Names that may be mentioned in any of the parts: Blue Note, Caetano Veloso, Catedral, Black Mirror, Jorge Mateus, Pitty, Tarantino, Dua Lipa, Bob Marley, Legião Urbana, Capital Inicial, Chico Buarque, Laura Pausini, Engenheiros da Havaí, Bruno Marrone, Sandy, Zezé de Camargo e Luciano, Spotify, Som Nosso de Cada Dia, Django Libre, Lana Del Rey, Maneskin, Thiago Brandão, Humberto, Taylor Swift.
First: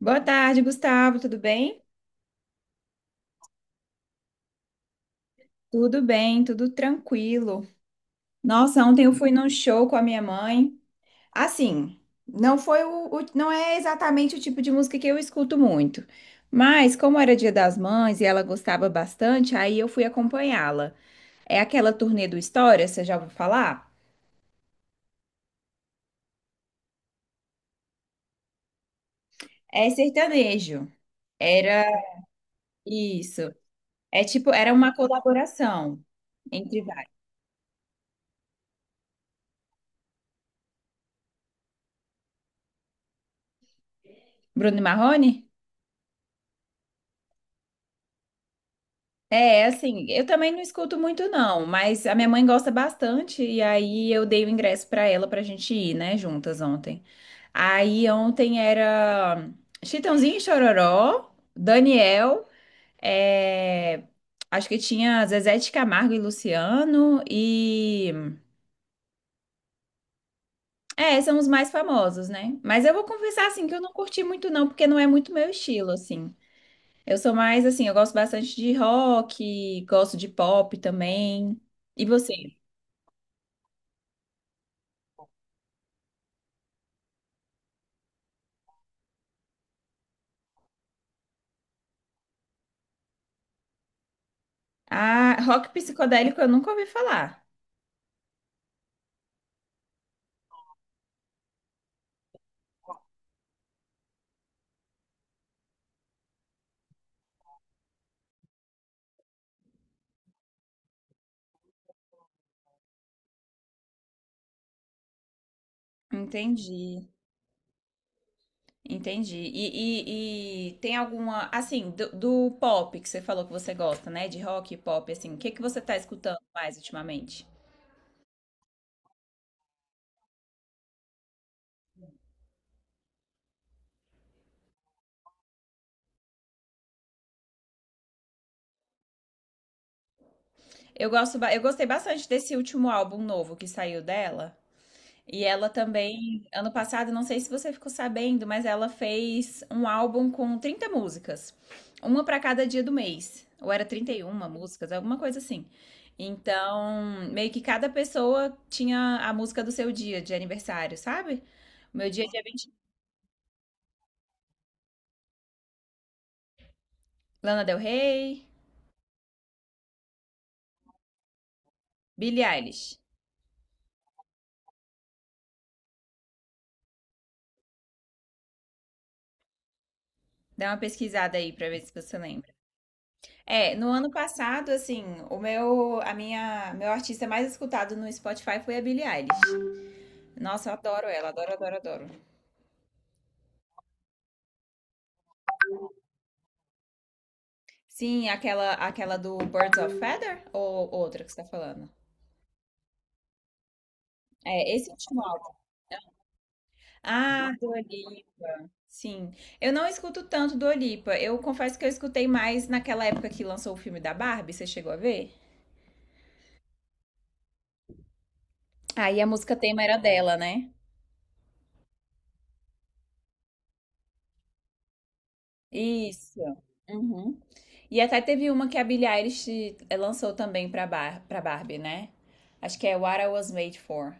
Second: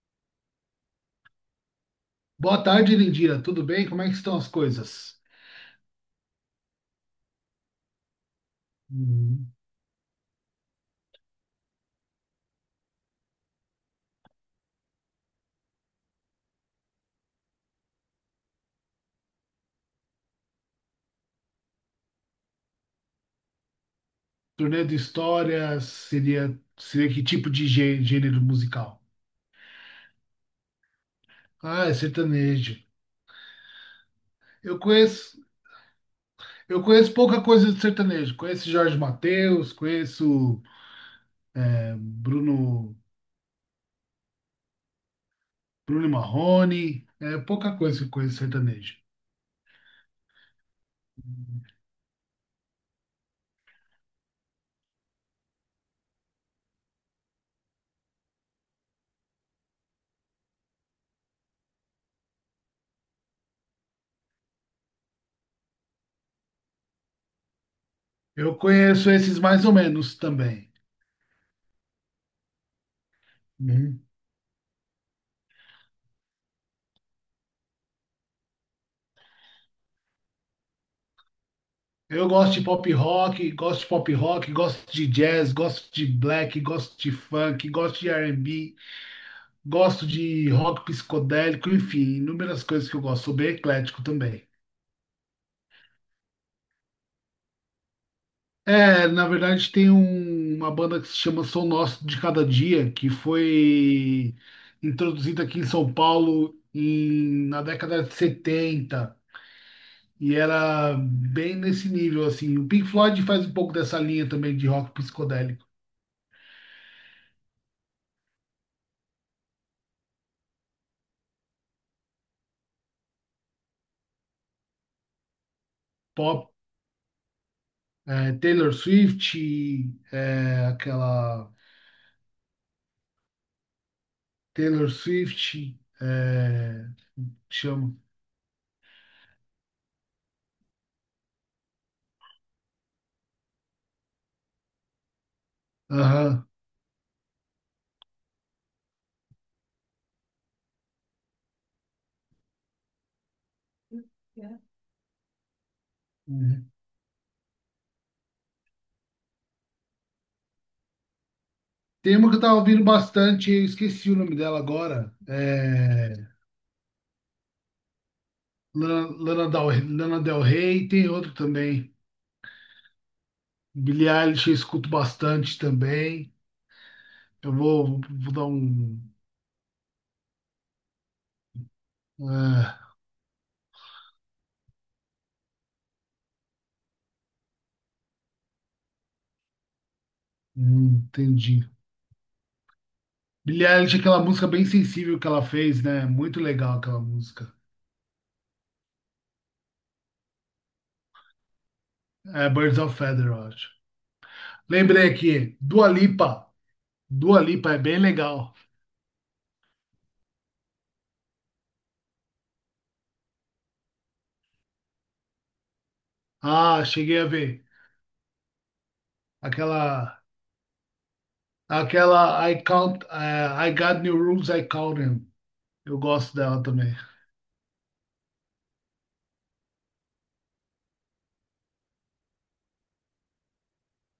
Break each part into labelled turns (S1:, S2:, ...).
S1: Boa tarde, Gustavo. Tudo bem?
S2: Boa tarde, Lindira. Tudo bem? Como é que estão as coisas?
S1: Tudo bem, tudo tranquilo. Nossa, ontem eu fui num
S2: Uhum.
S1: show com a minha mãe. Assim, não foi não é exatamente o tipo de música que eu escuto muito. Mas como era Dia das Mães e ela gostava bastante, aí eu fui acompanhá-la. É aquela turnê do História, você já ouviu falar?
S2: Turnê de história seria, seria que tipo de gênero musical?
S1: É sertanejo. Era
S2: Ah, é sertanejo.
S1: isso. É tipo, era
S2: Eu
S1: uma
S2: conheço,
S1: colaboração
S2: eu
S1: entre
S2: conheço
S1: vários.
S2: pouca coisa de sertanejo. Conheço Jorge Mateus, conheço Bruno,
S1: Bruno e Marrone?
S2: Bruno Marrone. É pouca coisa que eu conheço de sertanejo.
S1: É, assim, eu também não escuto muito não, mas a minha mãe gosta bastante e aí eu dei o ingresso pra ela pra gente ir, né, juntas ontem. Aí ontem era Chitãozinho e Chororó, Daniel, é, acho que tinha Zezé de Camargo e Luciano e
S2: Eu conheço esses mais ou menos também.
S1: é, são os mais famosos, né? Mas eu vou confessar assim que eu não
S2: Uhum.
S1: curti muito não, porque não é muito meu estilo assim. Eu sou mais assim, eu gosto bastante de rock, gosto de pop também. E
S2: Eu
S1: você?
S2: gosto de pop rock, gosto de pop rock, gosto de jazz, gosto de black, gosto de funk, gosto de R&B. Gosto de rock psicodélico, enfim, inúmeras coisas que eu gosto. Sou bem eclético também.
S1: Ah, rock psicodélico eu nunca ouvi falar.
S2: É, na verdade, uma banda que se chama Som Nosso de Cada Dia, que foi introduzida aqui em São Paulo na década de 70. E era bem nesse nível, assim. O Pink Floyd faz um pouco dessa linha também de rock psicodélico.
S1: Entendi, entendi. E tem alguma, assim, do pop que você falou que você gosta, né? De rock e pop, assim, o que que você tá escutando
S2: Pop,
S1: mais ultimamente?
S2: Taylor Swift, aquela Taylor Swift, chama.
S1: Eu gosto, eu gostei bastante desse último álbum novo que saiu dela. E ela também, ano passado, não sei se você ficou sabendo, mas ela fez um álbum com 30 músicas, uma para cada dia do mês, ou era 31
S2: É.
S1: músicas, alguma coisa assim.
S2: Uhum.
S1: Então, meio que cada pessoa tinha a música do seu dia de aniversário, sabe? O meu
S2: Tem
S1: dia é
S2: uma que eu
S1: dia
S2: tava
S1: 20.
S2: ouvindo bastante, eu esqueci o nome dela agora.
S1: Lana Del Rey,
S2: Lana, Lana Del, Lana Del Rey, tem outro também.
S1: Billie Eilish.
S2: Billie Eilish eu escuto bastante também. Vou dar um.
S1: Dá uma pesquisada aí pra ver se você lembra.
S2: Ah,
S1: É, no ano passado, assim, o meu, a minha, meu artista mais escutado no Spotify foi a Billie Eilish. Nossa, eu adoro ela, adoro,
S2: entendi.
S1: adoro, adoro.
S2: Billie Eilish é aquela música bem sensível que ela fez, né? Muito legal aquela música.
S1: Sim, aquela do Birds of Feather ou outra que você tá falando?
S2: É Birds of Feather, eu acho.
S1: É, esse
S2: Lembrei
S1: último álbum.
S2: aqui, Dua Lipa. Dua
S1: Ah,
S2: Lipa é
S1: Dua
S2: bem legal.
S1: Lipa. Sim. Eu não escuto tanto Dua Lipa. Eu confesso que eu escutei mais naquela época que lançou o filme da Barbie, você chegou a ver?
S2: Ah, cheguei a ver.
S1: Aí a música tema era
S2: Aquela
S1: dela, né?
S2: Aquela I count, I got new rules, I count them. Eu gosto
S1: Isso.
S2: dela também.
S1: Uhum. E até teve uma que a Billie Eilish lançou também pra, Bar pra Barbie, né? Acho que é What I Was Made For.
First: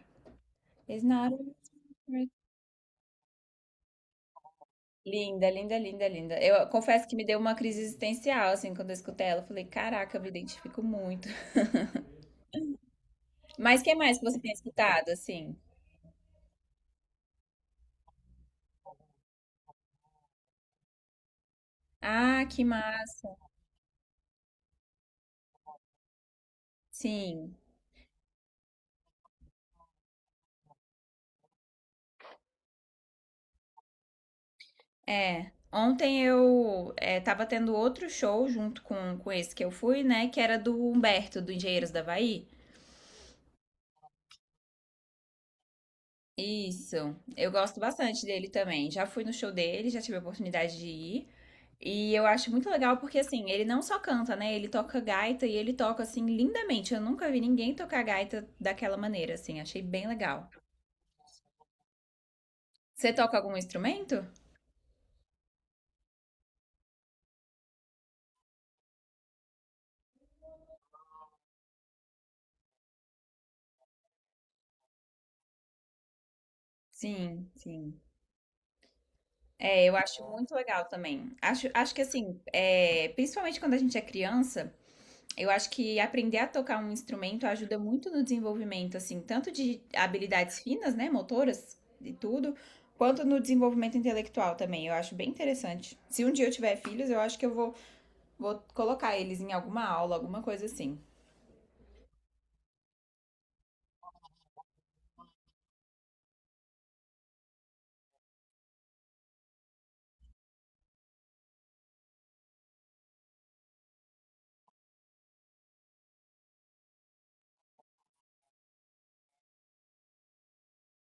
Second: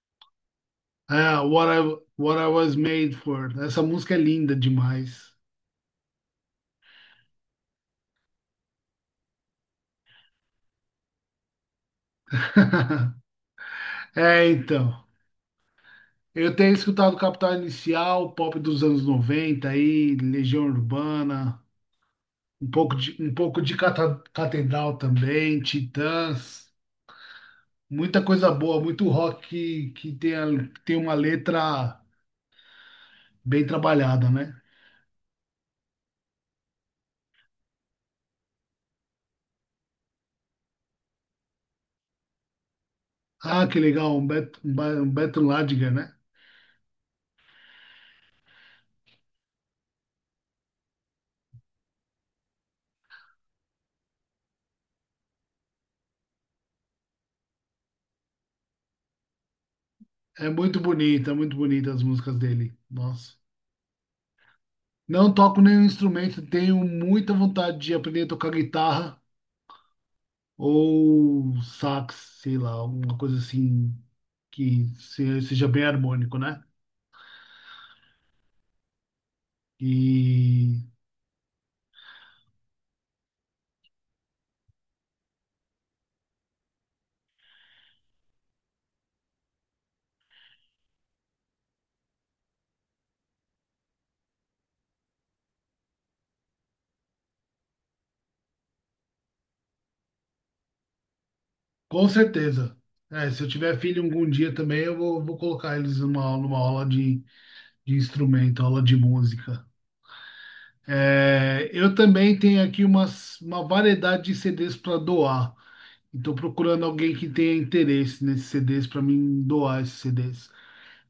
S1: It's not
S2: Ah, What I was made for. Essa música é linda demais.
S1: linda, linda, linda, linda. Eu confesso que me deu uma crise existencial, assim, quando eu escutei ela. Eu falei, caraca, eu me identifico muito. Mas o que mais que você
S2: É,
S1: tem
S2: então.
S1: escutado, assim?
S2: Eu tenho escutado Capital Inicial, pop dos anos 90, aí, Legião Urbana,
S1: Ah, que massa.
S2: um pouco de Catedral também, Titãs,
S1: Sim,
S2: muita coisa boa, muito rock que tem, tem uma letra bem trabalhada, né?
S1: é. Ontem eu tava tendo outro show junto com esse que eu fui, né? Que era do Humberto, do Engenheiros da Havaí.
S2: Ah, que legal, um Beto Ladiger, né?
S1: Isso, eu gosto bastante dele também. Já fui no show dele, já tive a oportunidade de ir. E eu acho muito legal porque, assim, ele não só canta, né? Ele toca gaita e ele toca, assim, lindamente. Eu nunca vi ninguém tocar gaita daquela maneira, assim. Achei bem legal.
S2: Muito bonita as músicas dele.
S1: Você toca
S2: Nossa.
S1: algum instrumento?
S2: Não toco nenhum instrumento, tenho muita vontade de aprender a tocar guitarra ou sax, sei lá, alguma coisa assim que seja bem harmônico, né?
S1: Sim, sim. É,
S2: E
S1: eu acho muito legal também. Acho, acho que, assim, é, principalmente quando a gente é criança, eu acho que aprender a tocar um instrumento ajuda muito no desenvolvimento, assim, tanto de habilidades finas, né? Motoras e tudo. Quanto no desenvolvimento intelectual também, eu acho bem interessante. Se um dia eu tiver filhos, eu acho que eu vou vou colocar eles em alguma aula, alguma coisa assim.
S2: com certeza. É, se eu tiver filho algum dia também, vou colocar eles numa aula de instrumento, aula de música. É, eu também tenho aqui uma variedade de CDs para doar. Estou procurando alguém que tenha interesse nesses CDs para mim doar esses CDs.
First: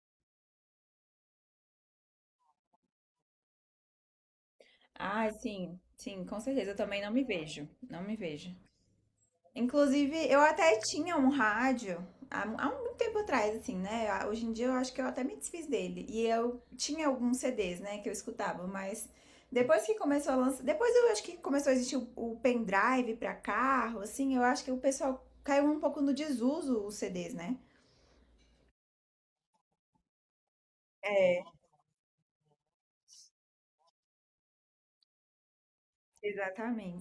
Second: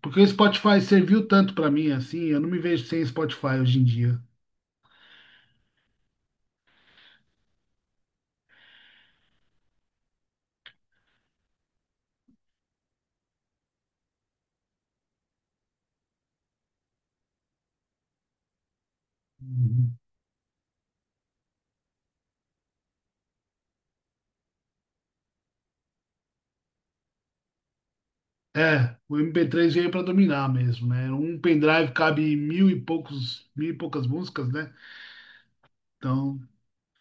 S2: Porque o Spotify serviu tanto para mim assim, eu não me vejo sem Spotify hoje em dia.
S1: Ah, sim, sim, com certeza. Eu também não me vejo. Não me vejo. Inclusive, eu até tinha um rádio há muito tempo atrás, assim, né? Ah, hoje em dia eu acho que eu até me desfiz dele. E eu tinha alguns CDs, né, que eu escutava, mas depois que
S2: Uhum.
S1: começou a lançar. Depois eu acho que começou a existir o pendrive pra carro, assim, eu acho que o pessoal caiu um pouco no desuso os CDs, né?
S2: É, o MP3 veio para dominar mesmo, né? Um
S1: É,
S2: pendrive cabe mil e poucos, mil e poucas músicas, né? Então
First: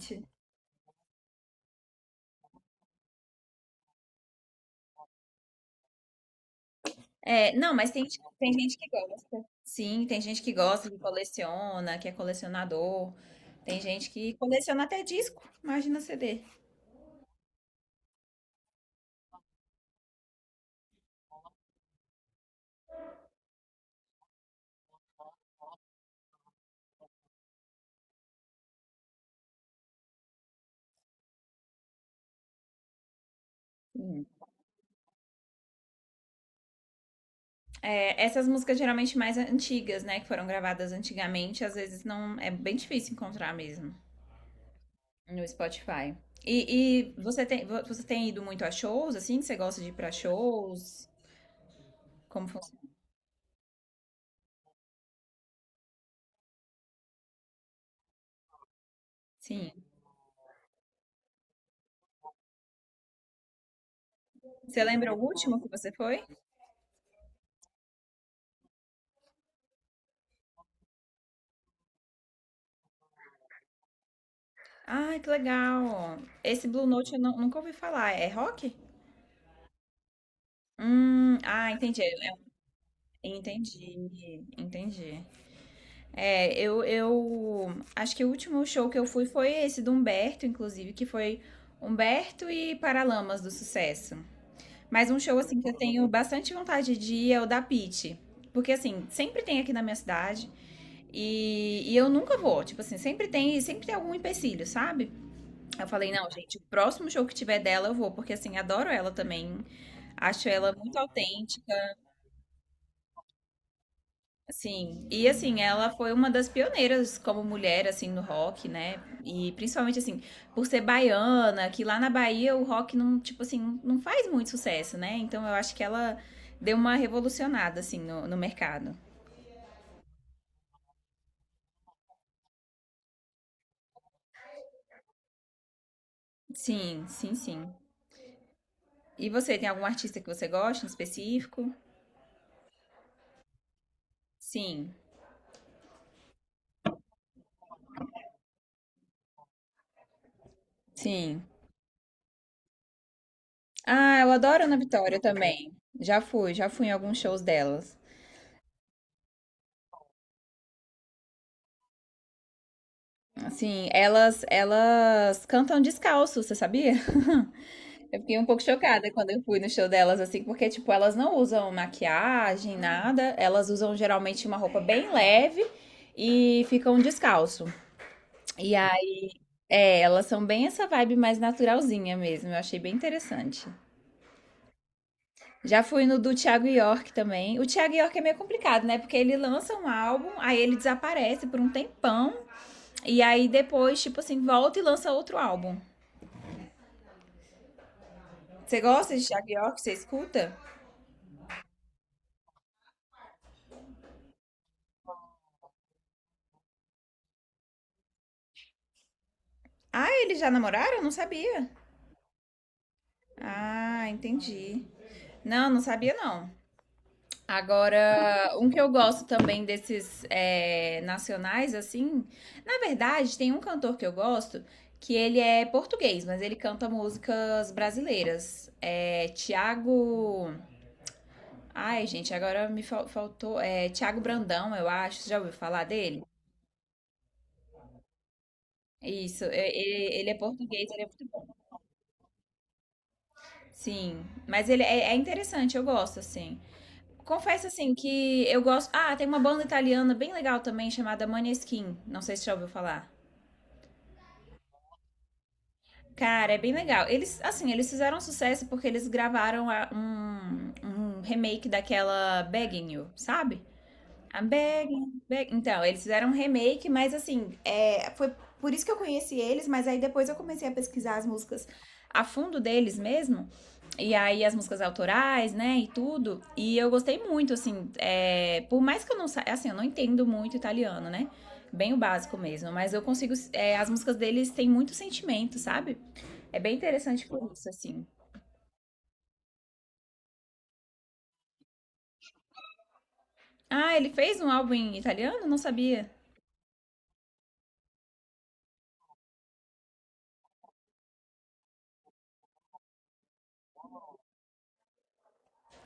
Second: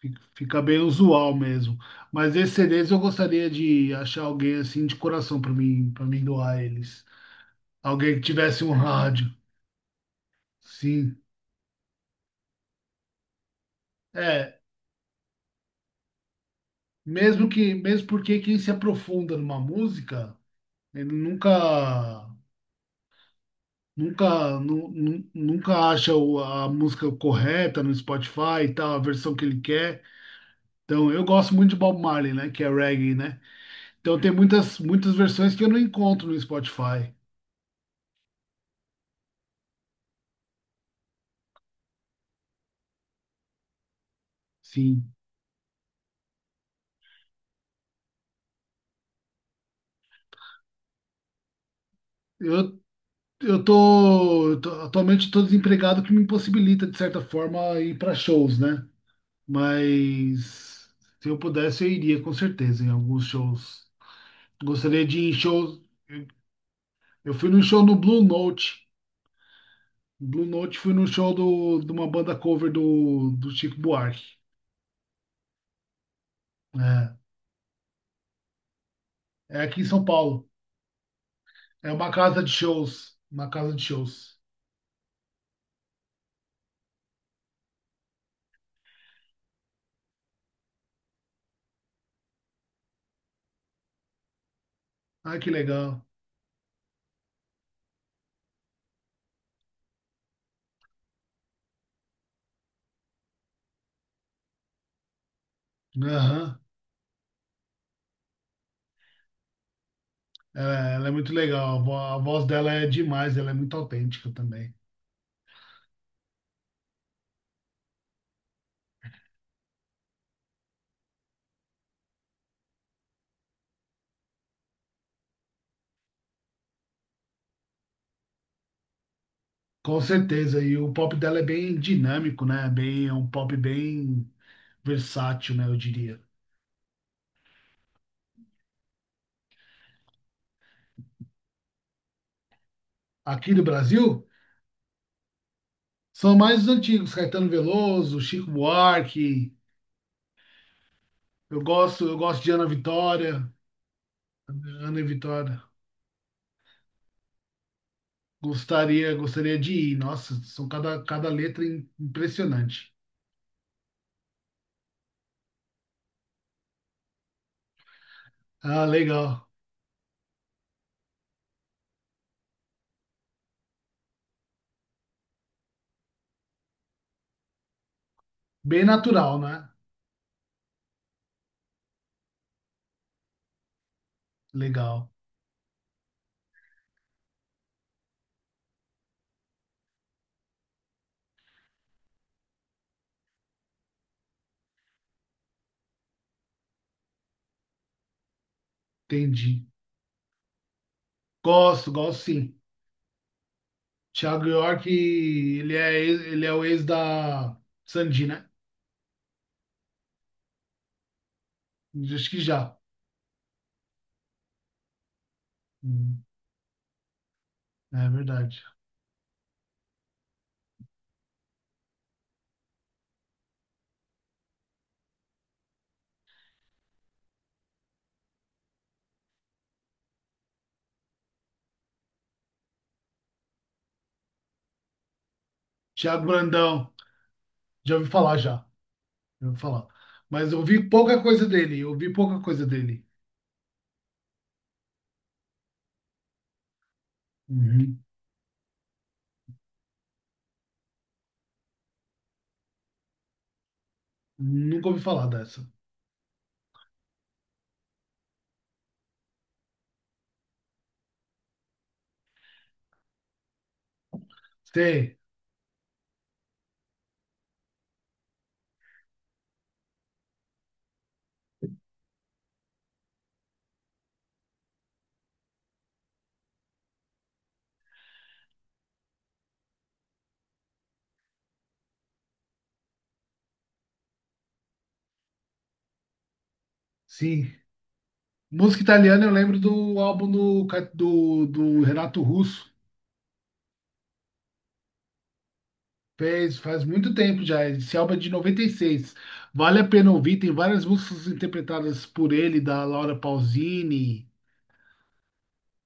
S2: fica bem usual mesmo. Mas esses CDs eu gostaria de achar alguém assim de coração para mim doar eles.
S1: É, não, mas tem,
S2: Alguém que
S1: tem
S2: tivesse um
S1: gente que
S2: rádio.
S1: gosta. Sim, tem gente que gosta, que
S2: Sim.
S1: coleciona, que é colecionador. Tem gente que
S2: É,
S1: coleciona até disco, imagina CD.
S2: mesmo que, mesmo porque quem se aprofunda numa música, ele nunca, nunca acha a música correta no Spotify e tal, a versão que ele quer. Então, eu gosto muito de Bob Marley, né? Que é reggae, né? Então,
S1: Hum.
S2: muitas versões que eu não encontro no Spotify.
S1: É, essas músicas geralmente mais antigas, né, que foram gravadas antigamente, às vezes não é bem difícil encontrar mesmo
S2: Sim.
S1: no Spotify. E, você tem ido muito a shows, assim? Você gosta de ir pra shows? Como
S2: Eu,
S1: funciona?
S2: atualmente estou desempregado, o que me impossibilita, de certa forma, ir para shows, né?
S1: Sim.
S2: Mas se eu pudesse, eu iria com certeza em alguns shows.
S1: Você
S2: Gostaria
S1: lembra
S2: de
S1: o
S2: ir em
S1: último que
S2: shows.
S1: você foi?
S2: Eu eu fui num show no Blue Note. Blue Note fui num show de uma banda cover do Chico Buarque.
S1: Ah, que legal. Esse Blue Note
S2: É,
S1: eu não- nunca ouvi falar. É rock?
S2: é aqui em São Paulo.
S1: Ah, entendi. Né?
S2: Uma casa de shows.
S1: Entendi, entendi. É, eu acho que o último show que eu fui foi esse do Humberto, inclusive, que foi Humberto e Paralamas do Sucesso. Mas um show
S2: Ai, que
S1: assim que eu
S2: legal.
S1: tenho bastante vontade de ir é o da Pitty. Porque assim, sempre tem aqui na minha cidade e eu nunca vou. Tipo assim, sempre tem algum empecilho, sabe? Eu falei, não, gente,
S2: Aham.
S1: o próximo show que tiver dela eu vou, porque assim, adoro ela também. Acho ela
S2: É,
S1: muito
S2: ela é muito
S1: autêntica.
S2: legal. A voz dela é demais. Ela é muito autêntica também.
S1: Sim, e assim, ela foi uma das pioneiras como mulher, assim, no rock, né? E principalmente, assim, por ser baiana, que lá na Bahia o rock não, tipo assim, não faz muito sucesso, né? Então eu acho que ela deu uma revolucionada, assim, no mercado.
S2: Com certeza. E o pop dela é bem dinâmico, né? Bem, é um pop bem versátil, né? Eu diria.
S1: Sim, sim, sim. E você, tem algum artista que você gosta em específico?
S2: Aqui do Brasil.
S1: Sim,
S2: São mais os antigos, Caetano Veloso, Chico Buarque.
S1: sim.
S2: Eu gosto de Ana Vitória.
S1: Ah, eu adoro a Ana
S2: Ana e
S1: Vitória
S2: Vitória.
S1: também. Já fui em alguns shows delas.
S2: Gostaria de ir. Nossa, cada letra impressionante.
S1: Assim, elas cantam descalço, você sabia? Eu fiquei um pouco
S2: Ah,
S1: chocada quando eu
S2: legal.
S1: fui no show delas, assim, porque, tipo, elas não usam maquiagem, nada. Elas usam geralmente uma roupa bem leve e ficam descalço. E
S2: Bem
S1: aí,
S2: natural, né?
S1: é, elas são bem essa vibe mais naturalzinha mesmo. Eu achei bem interessante.
S2: Legal.
S1: Já fui no do Thiago York também. O Thiago York é meio complicado, né? Porque ele lança um álbum, aí ele desaparece por um tempão. E aí depois, tipo assim, volta e lança outro álbum. Você gosta de Thiago
S2: Entendi.
S1: York? Você escuta?
S2: Gosto sim. Thiago York, ele é o ex da Sandy, né?
S1: Ah, eles já namoraram? Eu não sabia.
S2: Acho que já.
S1: Ah, entendi. Não, não sabia
S2: Hum,
S1: não.
S2: é
S1: Agora,
S2: verdade.
S1: um que eu gosto também desses é, nacionais, assim, na verdade, tem um cantor que eu gosto que ele é português, mas ele canta músicas brasileiras. É Tiago. Ai, gente, agora me faltou. É Tiago Brandão, eu acho. Você já ouviu falar dele?
S2: Thiago Brandão, já ouvi falar já.
S1: Isso,
S2: Eu vou falar.
S1: ele, ele é
S2: Mas
S1: português, ele é muito bom.
S2: eu ouvi pouca coisa dele.
S1: Sim, mas ele é, é interessante, eu gosto, assim. Confesso assim
S2: Uhum.
S1: que eu gosto. Ah, tem uma banda italiana bem legal também chamada Maneskin. Não sei se já ouviu falar.
S2: Nunca ouvi falar dessa.
S1: Cara, é bem legal. Eles, assim, eles fizeram sucesso porque eles gravaram um remake daquela Begging You, sabe? A
S2: Tem,
S1: Então, eles fizeram um remake, mas assim, é, foi por isso que eu conheci eles, mas aí depois eu comecei a pesquisar as músicas a fundo deles mesmo, e aí as músicas autorais, né, e tudo, e eu gostei muito, assim, é, por mais que eu não saiba, assim, eu não entendo muito italiano, né, bem o básico mesmo, mas eu consigo, é, as músicas deles têm muito sentimento, sabe? É bem interessante por
S2: sim.
S1: isso, assim.
S2: Música italiana, eu lembro do álbum do Renato Russo.
S1: Ah, ele fez um álbum em italiano? Não sabia.
S2: Fez, faz muito tempo já, esse álbum é de 96. Vale a pena ouvir, tem várias músicas interpretadas por ele, da Laura Pausini.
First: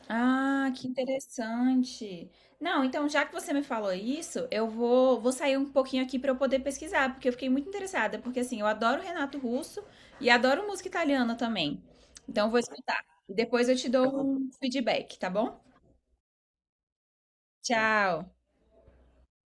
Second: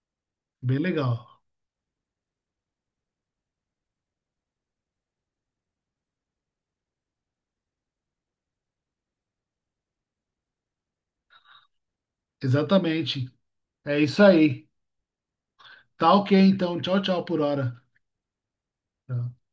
S1: Ah,
S2: Bem
S1: que
S2: legal.
S1: interessante. Não, então já que você me falou isso, eu vou, vou sair um pouquinho aqui para eu poder pesquisar, porque eu fiquei muito interessada, porque assim, eu adoro Renato Russo e adoro música italiana também. Então eu vou escutar.
S2: Exatamente.
S1: E depois eu te
S2: É isso
S1: dou um
S2: aí.
S1: feedback, tá bom?
S2: Tá ok, então. Tchau, tchau por hora.
S1: Tchau.
S2: Tá.